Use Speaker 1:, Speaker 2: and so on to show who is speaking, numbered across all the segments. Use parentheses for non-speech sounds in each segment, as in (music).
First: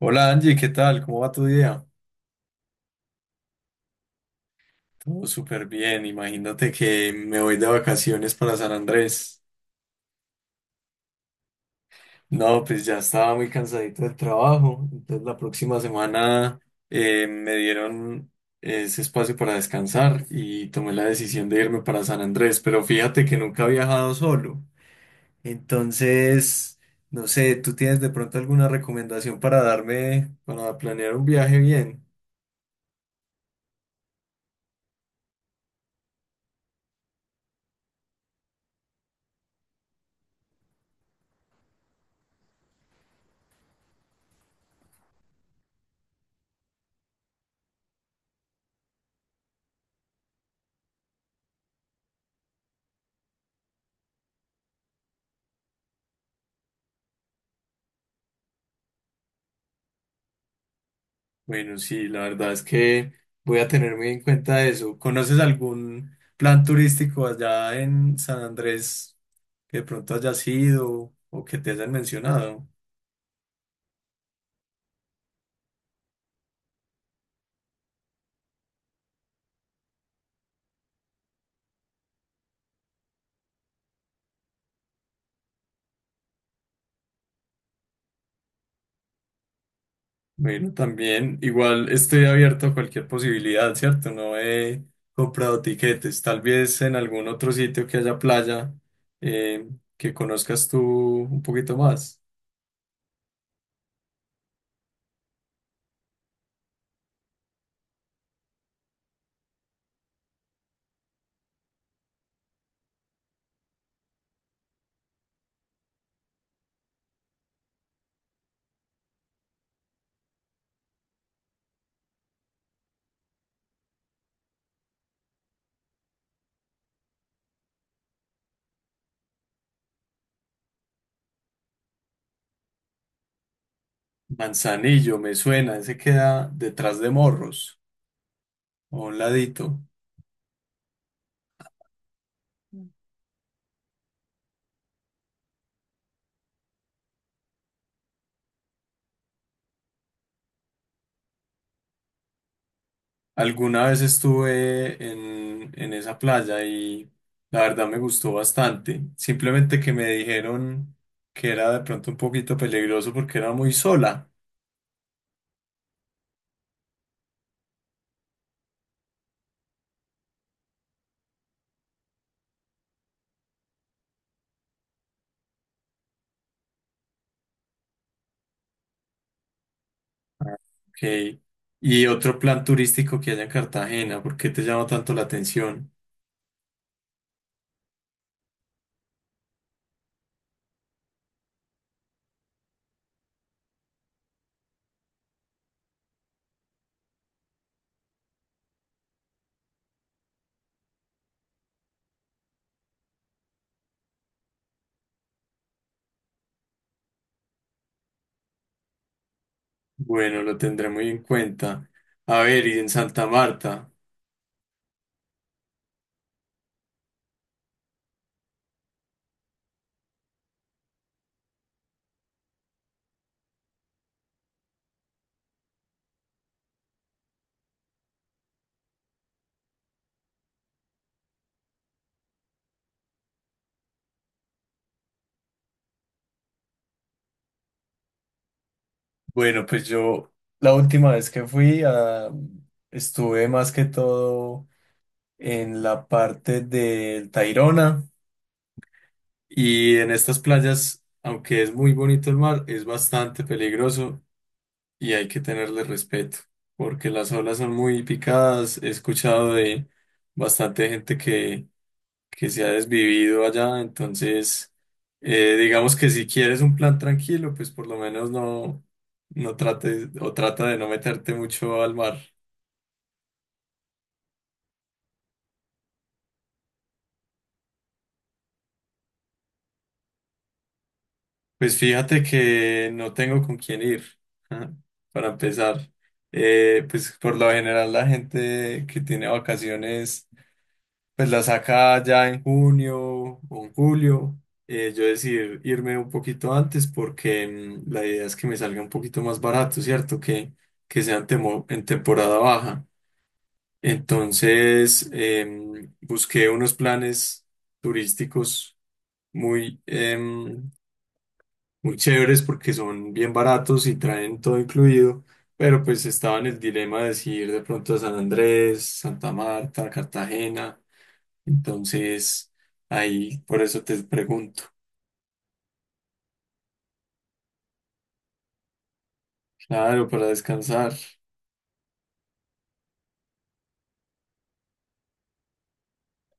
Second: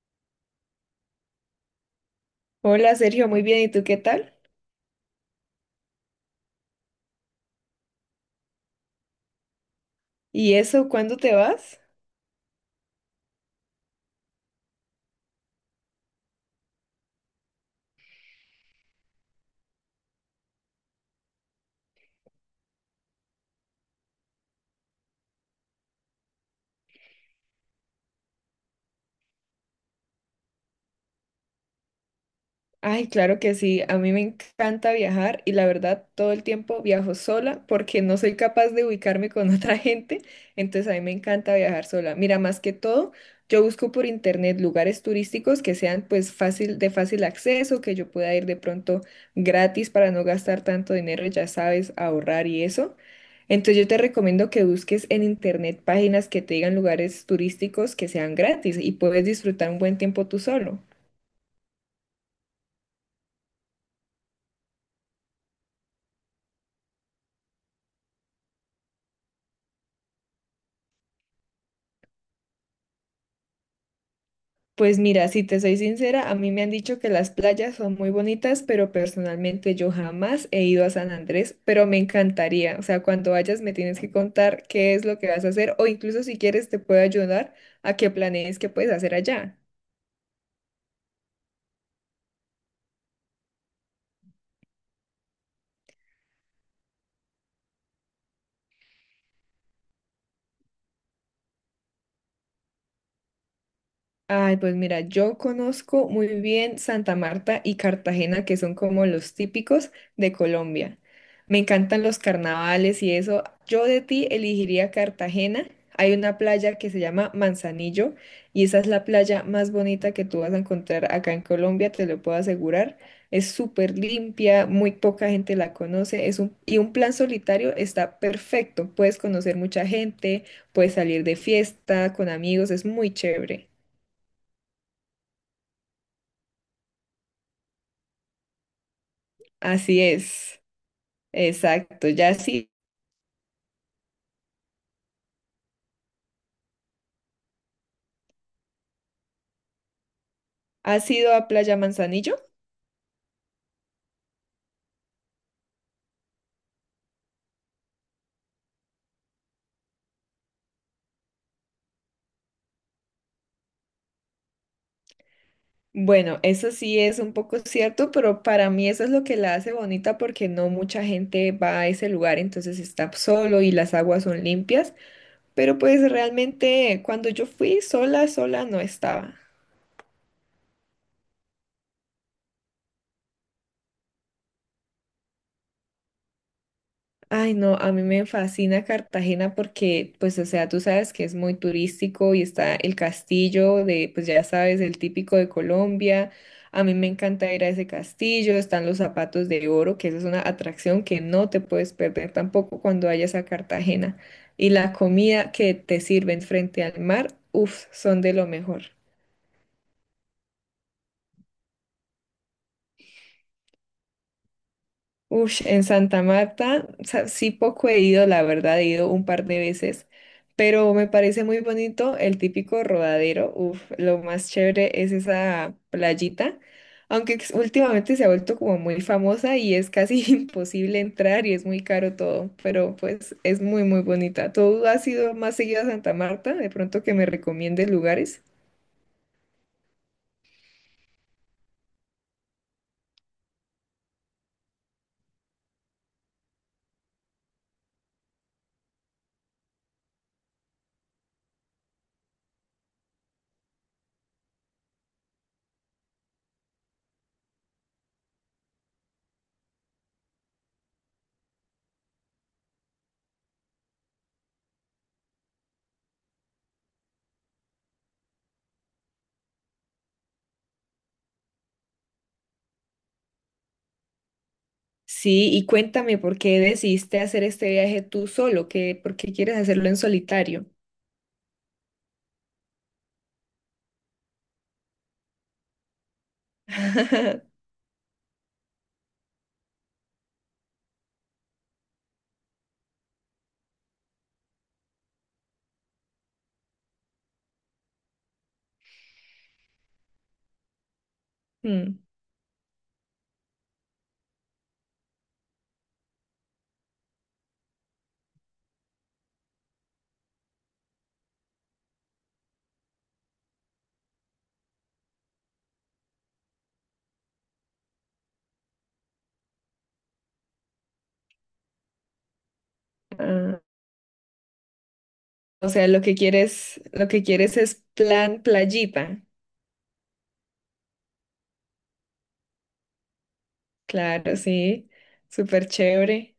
Speaker 1: Hola Angie, ¿qué tal? ¿Cómo va tu día?
Speaker 2: Hola Sergio, muy bien, ¿y tú qué tal?
Speaker 1: Todo súper bien, imagínate que me voy de vacaciones para San Andrés.
Speaker 2: ¿Y eso, cuándo te vas?
Speaker 1: No, pues ya estaba muy cansadito del trabajo, entonces la próxima semana me dieron ese espacio para descansar y tomé la decisión de irme para San Andrés, pero fíjate que nunca he viajado solo. Entonces, no sé, ¿tú tienes de pronto alguna recomendación para darme, para planear un viaje bien?
Speaker 2: Ay, claro que sí, a mí me encanta viajar y la verdad todo el tiempo viajo sola porque no soy capaz de ubicarme con (laughs) otra gente, entonces a mí me encanta viajar sola. Mira, más que todo, yo busco por internet lugares turísticos que sean pues fácil, de fácil acceso, que yo pueda ir de pronto gratis para no gastar tanto dinero, ya sabes, ahorrar y eso. Entonces yo te recomiendo que busques en internet páginas que te digan lugares turísticos que sean gratis y puedes disfrutar un buen tiempo tú solo.
Speaker 1: Bueno, sí, la verdad es que voy a tener muy en cuenta eso. ¿Conoces algún plan turístico allá en San Andrés que de pronto hayas ido o que te hayan mencionado?
Speaker 2: Pues mira, si te soy sincera, a mí me han dicho que las playas son muy bonitas, pero personalmente yo jamás he ido a San Andrés, pero me encantaría. O sea, cuando vayas me tienes que contar qué es lo que vas a hacer o incluso si quieres te puedo ayudar a que planees qué puedes hacer allá.
Speaker 1: Bueno, también igual estoy abierto a cualquier posibilidad, ¿cierto? No he comprado tiquetes. Tal vez en algún otro sitio que haya playa eh, que conozcas tú un poquito más.
Speaker 2: Ay, pues mira, yo conozco muy bien Santa Marta y Cartagena, que son como los típicos de Colombia. Me encantan los carnavales y eso. Yo de ti elegiría Cartagena. Hay una playa que se llama Manzanillo y esa es la playa más bonita que tú vas a encontrar acá en Colombia, te lo puedo asegurar. Es súper limpia, muy poca gente la conoce, es un, y un plan solitario está perfecto. Puedes conocer mucha gente, puedes salir de fiesta con amigos, es muy chévere.
Speaker 1: Manzanillo, me suena, ese queda detrás de Morros, o a un ladito.
Speaker 2: Así es, exacto. Ya sí, ¿has ido a Playa Manzanillo?
Speaker 1: Alguna vez estuve en esa playa y la verdad me gustó bastante. Simplemente que me dijeron que era de pronto un poquito peligroso porque era muy sola.
Speaker 2: Bueno, eso sí es un poco cierto, pero para mí eso es lo que la hace bonita porque no mucha gente va a ese lugar, entonces está solo y las aguas son limpias, pero pues realmente cuando yo fui sola, sola no estaba.
Speaker 1: Ah. Ok. Y otro plan turístico que haya en Cartagena, ¿por qué te llama tanto la atención?
Speaker 2: Ay, no, a mí me fascina Cartagena porque, pues, o sea, tú sabes que es muy turístico y está el castillo de, pues ya sabes, el típico de Colombia. A mí me encanta ir a ese castillo, están los zapatos de oro, que esa es una atracción que no te puedes perder tampoco cuando vayas a Cartagena. Y la comida que te sirven frente al mar, uff, son de lo mejor.
Speaker 1: Bueno, lo tendré muy en cuenta. A ver, y en Santa Marta.
Speaker 2: Ush, en Santa Marta, o sea, sí poco he ido, la verdad, he ido un par de veces, pero me parece muy bonito el típico rodadero. Uf, lo más chévere es esa playita, aunque últimamente se ha vuelto como muy famosa y es casi (laughs) imposible entrar y es muy caro todo, pero pues es muy, muy bonita. ¿Tú has ido más seguido a Santa Marta? De pronto que me recomiendes lugares.
Speaker 1: Bueno, pues yo la última vez que fui ah, estuve más que todo en la parte del Tayrona. Y en estas playas, aunque es muy bonito el mar, es bastante peligroso y hay que tenerle respeto, porque las olas son muy picadas. He escuchado de bastante gente que se ha desvivido allá, entonces digamos que si quieres un plan tranquilo, pues por lo menos no, no trates o trata de no meterte mucho al mar.
Speaker 2: Sí, y cuéntame, ¿por qué decidiste hacer este viaje tú solo? ¿Qué, por qué quieres hacerlo en solitario?
Speaker 1: Pues fíjate que no tengo con quién ir, ajá, para empezar. Pues por lo
Speaker 2: (laughs)
Speaker 1: general la gente que tiene vacaciones, pues la saca ya en junio o en julio. Yo decidí irme un poquito antes porque la idea es que me salga un poquito más barato, ¿cierto? Que sea en, en
Speaker 2: Mm.
Speaker 1: temporada baja. Entonces, busqué unos planes turísticos muy em, muy chéveres porque son bien baratos y traen todo incluido, pero pues estaba en el dilema de si ir de pronto a San Andrés, Santa Marta, Cartagena, entonces ahí
Speaker 2: Ah,
Speaker 1: por eso te pregunto,
Speaker 2: o sea, lo que quieres es plan playita.
Speaker 1: claro, para descansar.
Speaker 2: Claro, sí. Súper chévere.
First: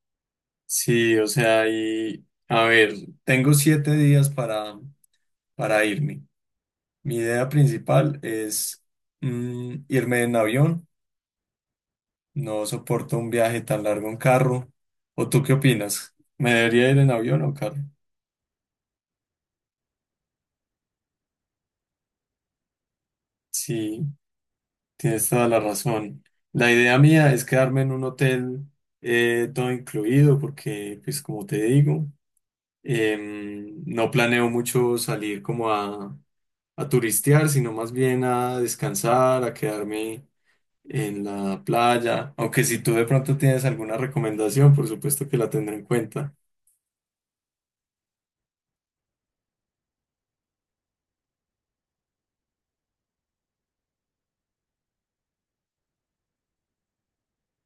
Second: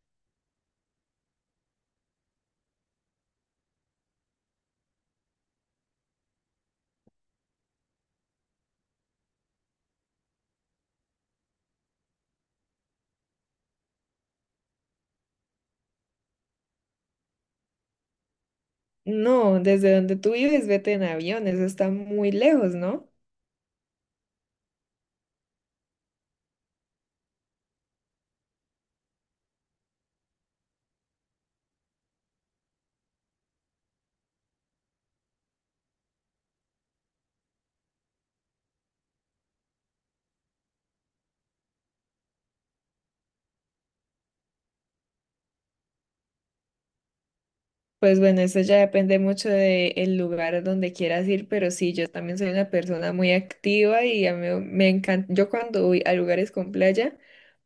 Speaker 1: Sí, o sea, y a ver, tengo 7 días para irme. Mi idea principal es irme en avión, no soporto un viaje tan largo en carro. ¿O tú qué opinas? ¿Me debería ir en avión o en carro?
Speaker 2: No, desde donde tú vives, vete en avión. Eso está muy lejos, ¿no?
Speaker 1: Sí, tienes toda la razón. La idea mía es quedarme en un hotel todo incluido porque, pues como te digo, no planeo mucho salir como a turistear, sino más bien a descansar, a quedarme en la playa. Aunque si tú de pronto tienes alguna recomendación, por supuesto que la tendré en cuenta.
Speaker 2: Pues bueno, eso ya depende mucho del lugar a donde quieras ir, pero sí, yo también soy una persona muy activa y a mí me encanta, yo cuando voy a lugares con playa,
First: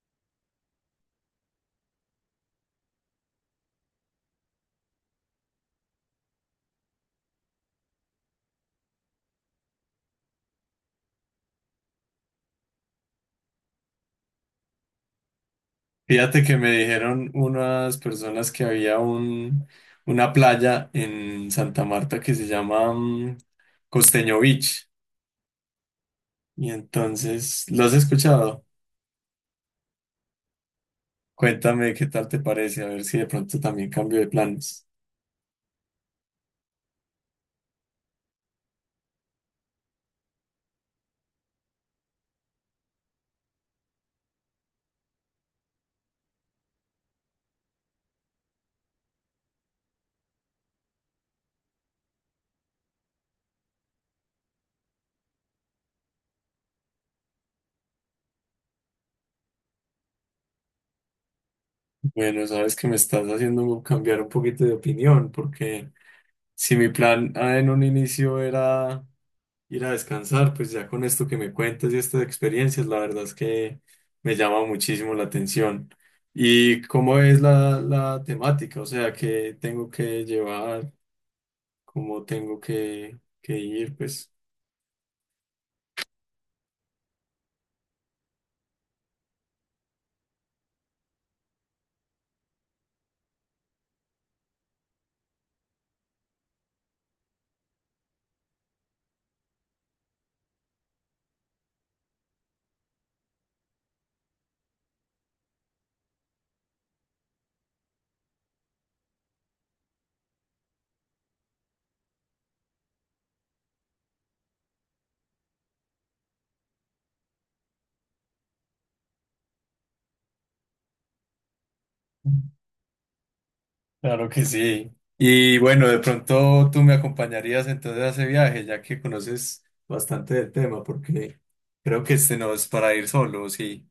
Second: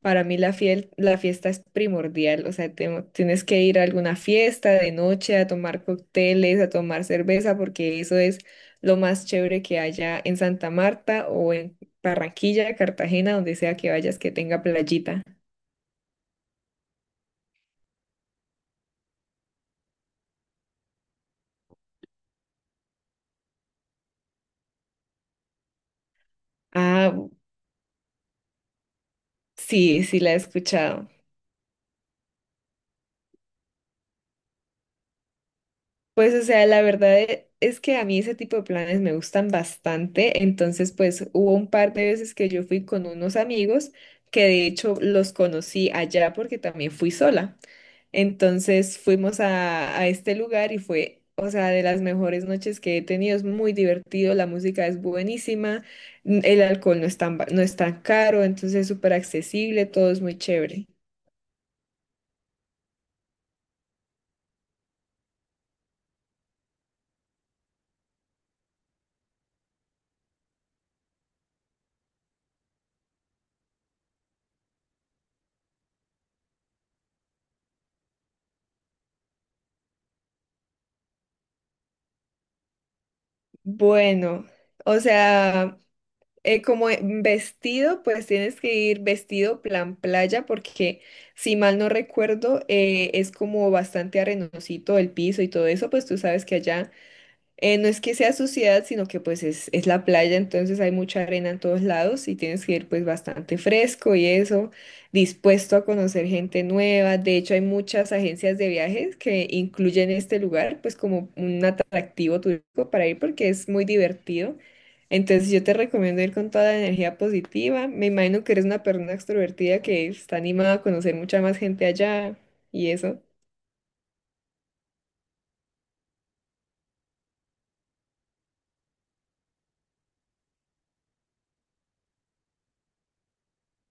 Speaker 2: para mí la fiel, la fiesta es primordial, o sea, tienes que ir a alguna fiesta de noche a tomar cócteles, a tomar cerveza, porque eso es lo más chévere que haya en Santa Marta o en Barranquilla, Cartagena, donde sea que vayas que tenga playita.
Speaker 1: Fíjate que me dijeron unas personas que había un, una playa en Santa Marta que se llama Costeño Beach. Y
Speaker 2: Ah,
Speaker 1: entonces, ¿lo has escuchado?
Speaker 2: sí, sí la he escuchado.
Speaker 1: Cuéntame qué tal te parece, a ver si de pronto también cambio de planes.
Speaker 2: Pues, o sea, la verdad es que a mí ese tipo de planes me gustan bastante. Entonces, pues hubo un par de veces que yo fui con unos amigos que de hecho los conocí allá porque también fui sola. Entonces fuimos a este lugar y fue, o sea, de las mejores noches que he tenido. Es muy divertido, la música es buenísima, el alcohol no es tan, no es tan caro, entonces es súper accesible, todo es muy chévere.
Speaker 1: Bueno, sabes que me estás haciendo cambiar un poquito de opinión, porque si mi plan ah, en un inicio era ir a descansar, pues ya con esto que me cuentas y estas experiencias, la verdad es que me llama muchísimo la atención. ¿Y cómo es la temática? O sea, ¿qué tengo que llevar? ¿Cómo tengo que ir? Pues
Speaker 2: Bueno. O sea, como vestido, pues tienes que ir vestido plan playa, porque si mal no recuerdo, es como bastante arenosito el piso y todo eso, pues tú sabes que allá no es que sea suciedad, sino que pues es la playa, entonces hay mucha arena en todos lados y tienes que ir pues bastante fresco y eso, dispuesto a conocer gente nueva. De hecho, hay muchas agencias de viajes que incluyen este lugar pues como un atractivo turístico para ir porque es muy divertido. Entonces yo te recomiendo ir con toda la energía positiva. Me imagino que eres una persona extrovertida que está animada a conocer mucha más gente allá y eso.
Speaker 1: claro que sí. Y bueno, de pronto tú me acompañarías entonces a ese viaje, ya que conoces bastante del tema, porque creo que este no es para ir solo, sí.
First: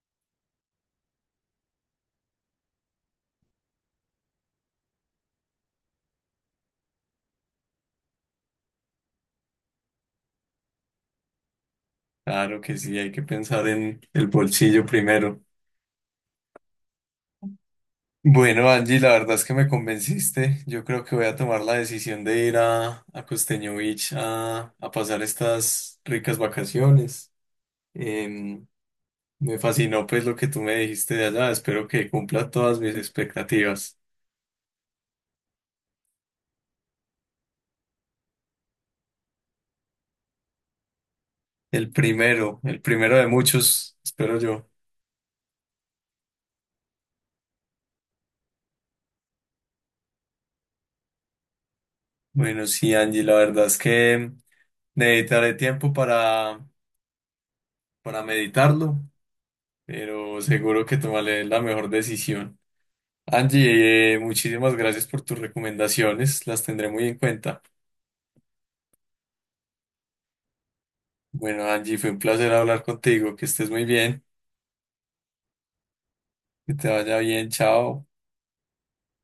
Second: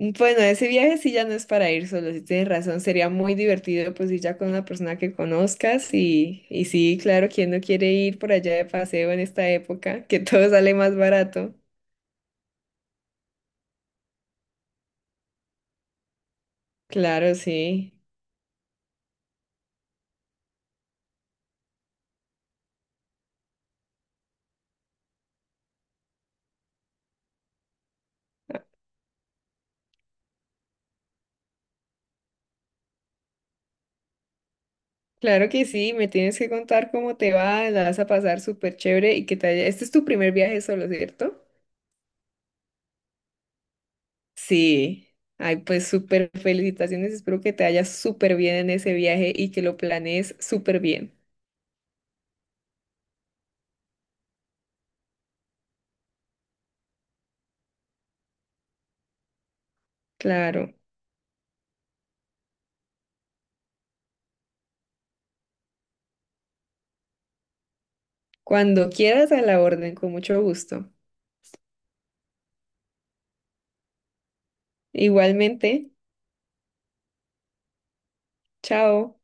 Speaker 2: Bueno, ese viaje sí ya no es para ir solo, si tienes razón, sería muy divertido pues ir ya con una persona que conozcas y sí, claro, ¿quién no quiere ir por allá de paseo en esta época? Que todo sale más barato.
Speaker 1: Claro que sí, hay que pensar en el bolsillo primero.
Speaker 2: Claro, sí.
Speaker 1: Bueno, Angie, la verdad es que me convenciste. Yo creo que voy a tomar la decisión de ir a Costeño Beach a pasar estas ricas vacaciones.
Speaker 2: Ah,
Speaker 1: Em, Me fascinó pues lo que tú me dijiste de allá. Espero que cumpla todas mis expectativas.
Speaker 2: claro que sí, me tienes que contar cómo te va, la vas a pasar súper chévere y que te haya... Este es tu primer viaje solo, ¿cierto?
Speaker 1: El primero de muchos, espero yo.
Speaker 2: Sí. Ay, pues súper felicitaciones, espero que te haya súper bien en ese viaje y que lo planees súper bien.
Speaker 1: Bueno, sí, Angie, la verdad es que necesitaré tiempo para meditarlo, pero
Speaker 2: Claro.
Speaker 1: seguro que tomaré la mejor decisión. Angie, muchísimas gracias por tus recomendaciones, las tendré muy en cuenta.
Speaker 2: Cuando quieras a la orden, con mucho gusto.
Speaker 1: Bueno, Angie, fue un placer hablar contigo, que estés muy bien,
Speaker 2: Igualmente,
Speaker 1: que te vaya bien, chao.
Speaker 2: chao.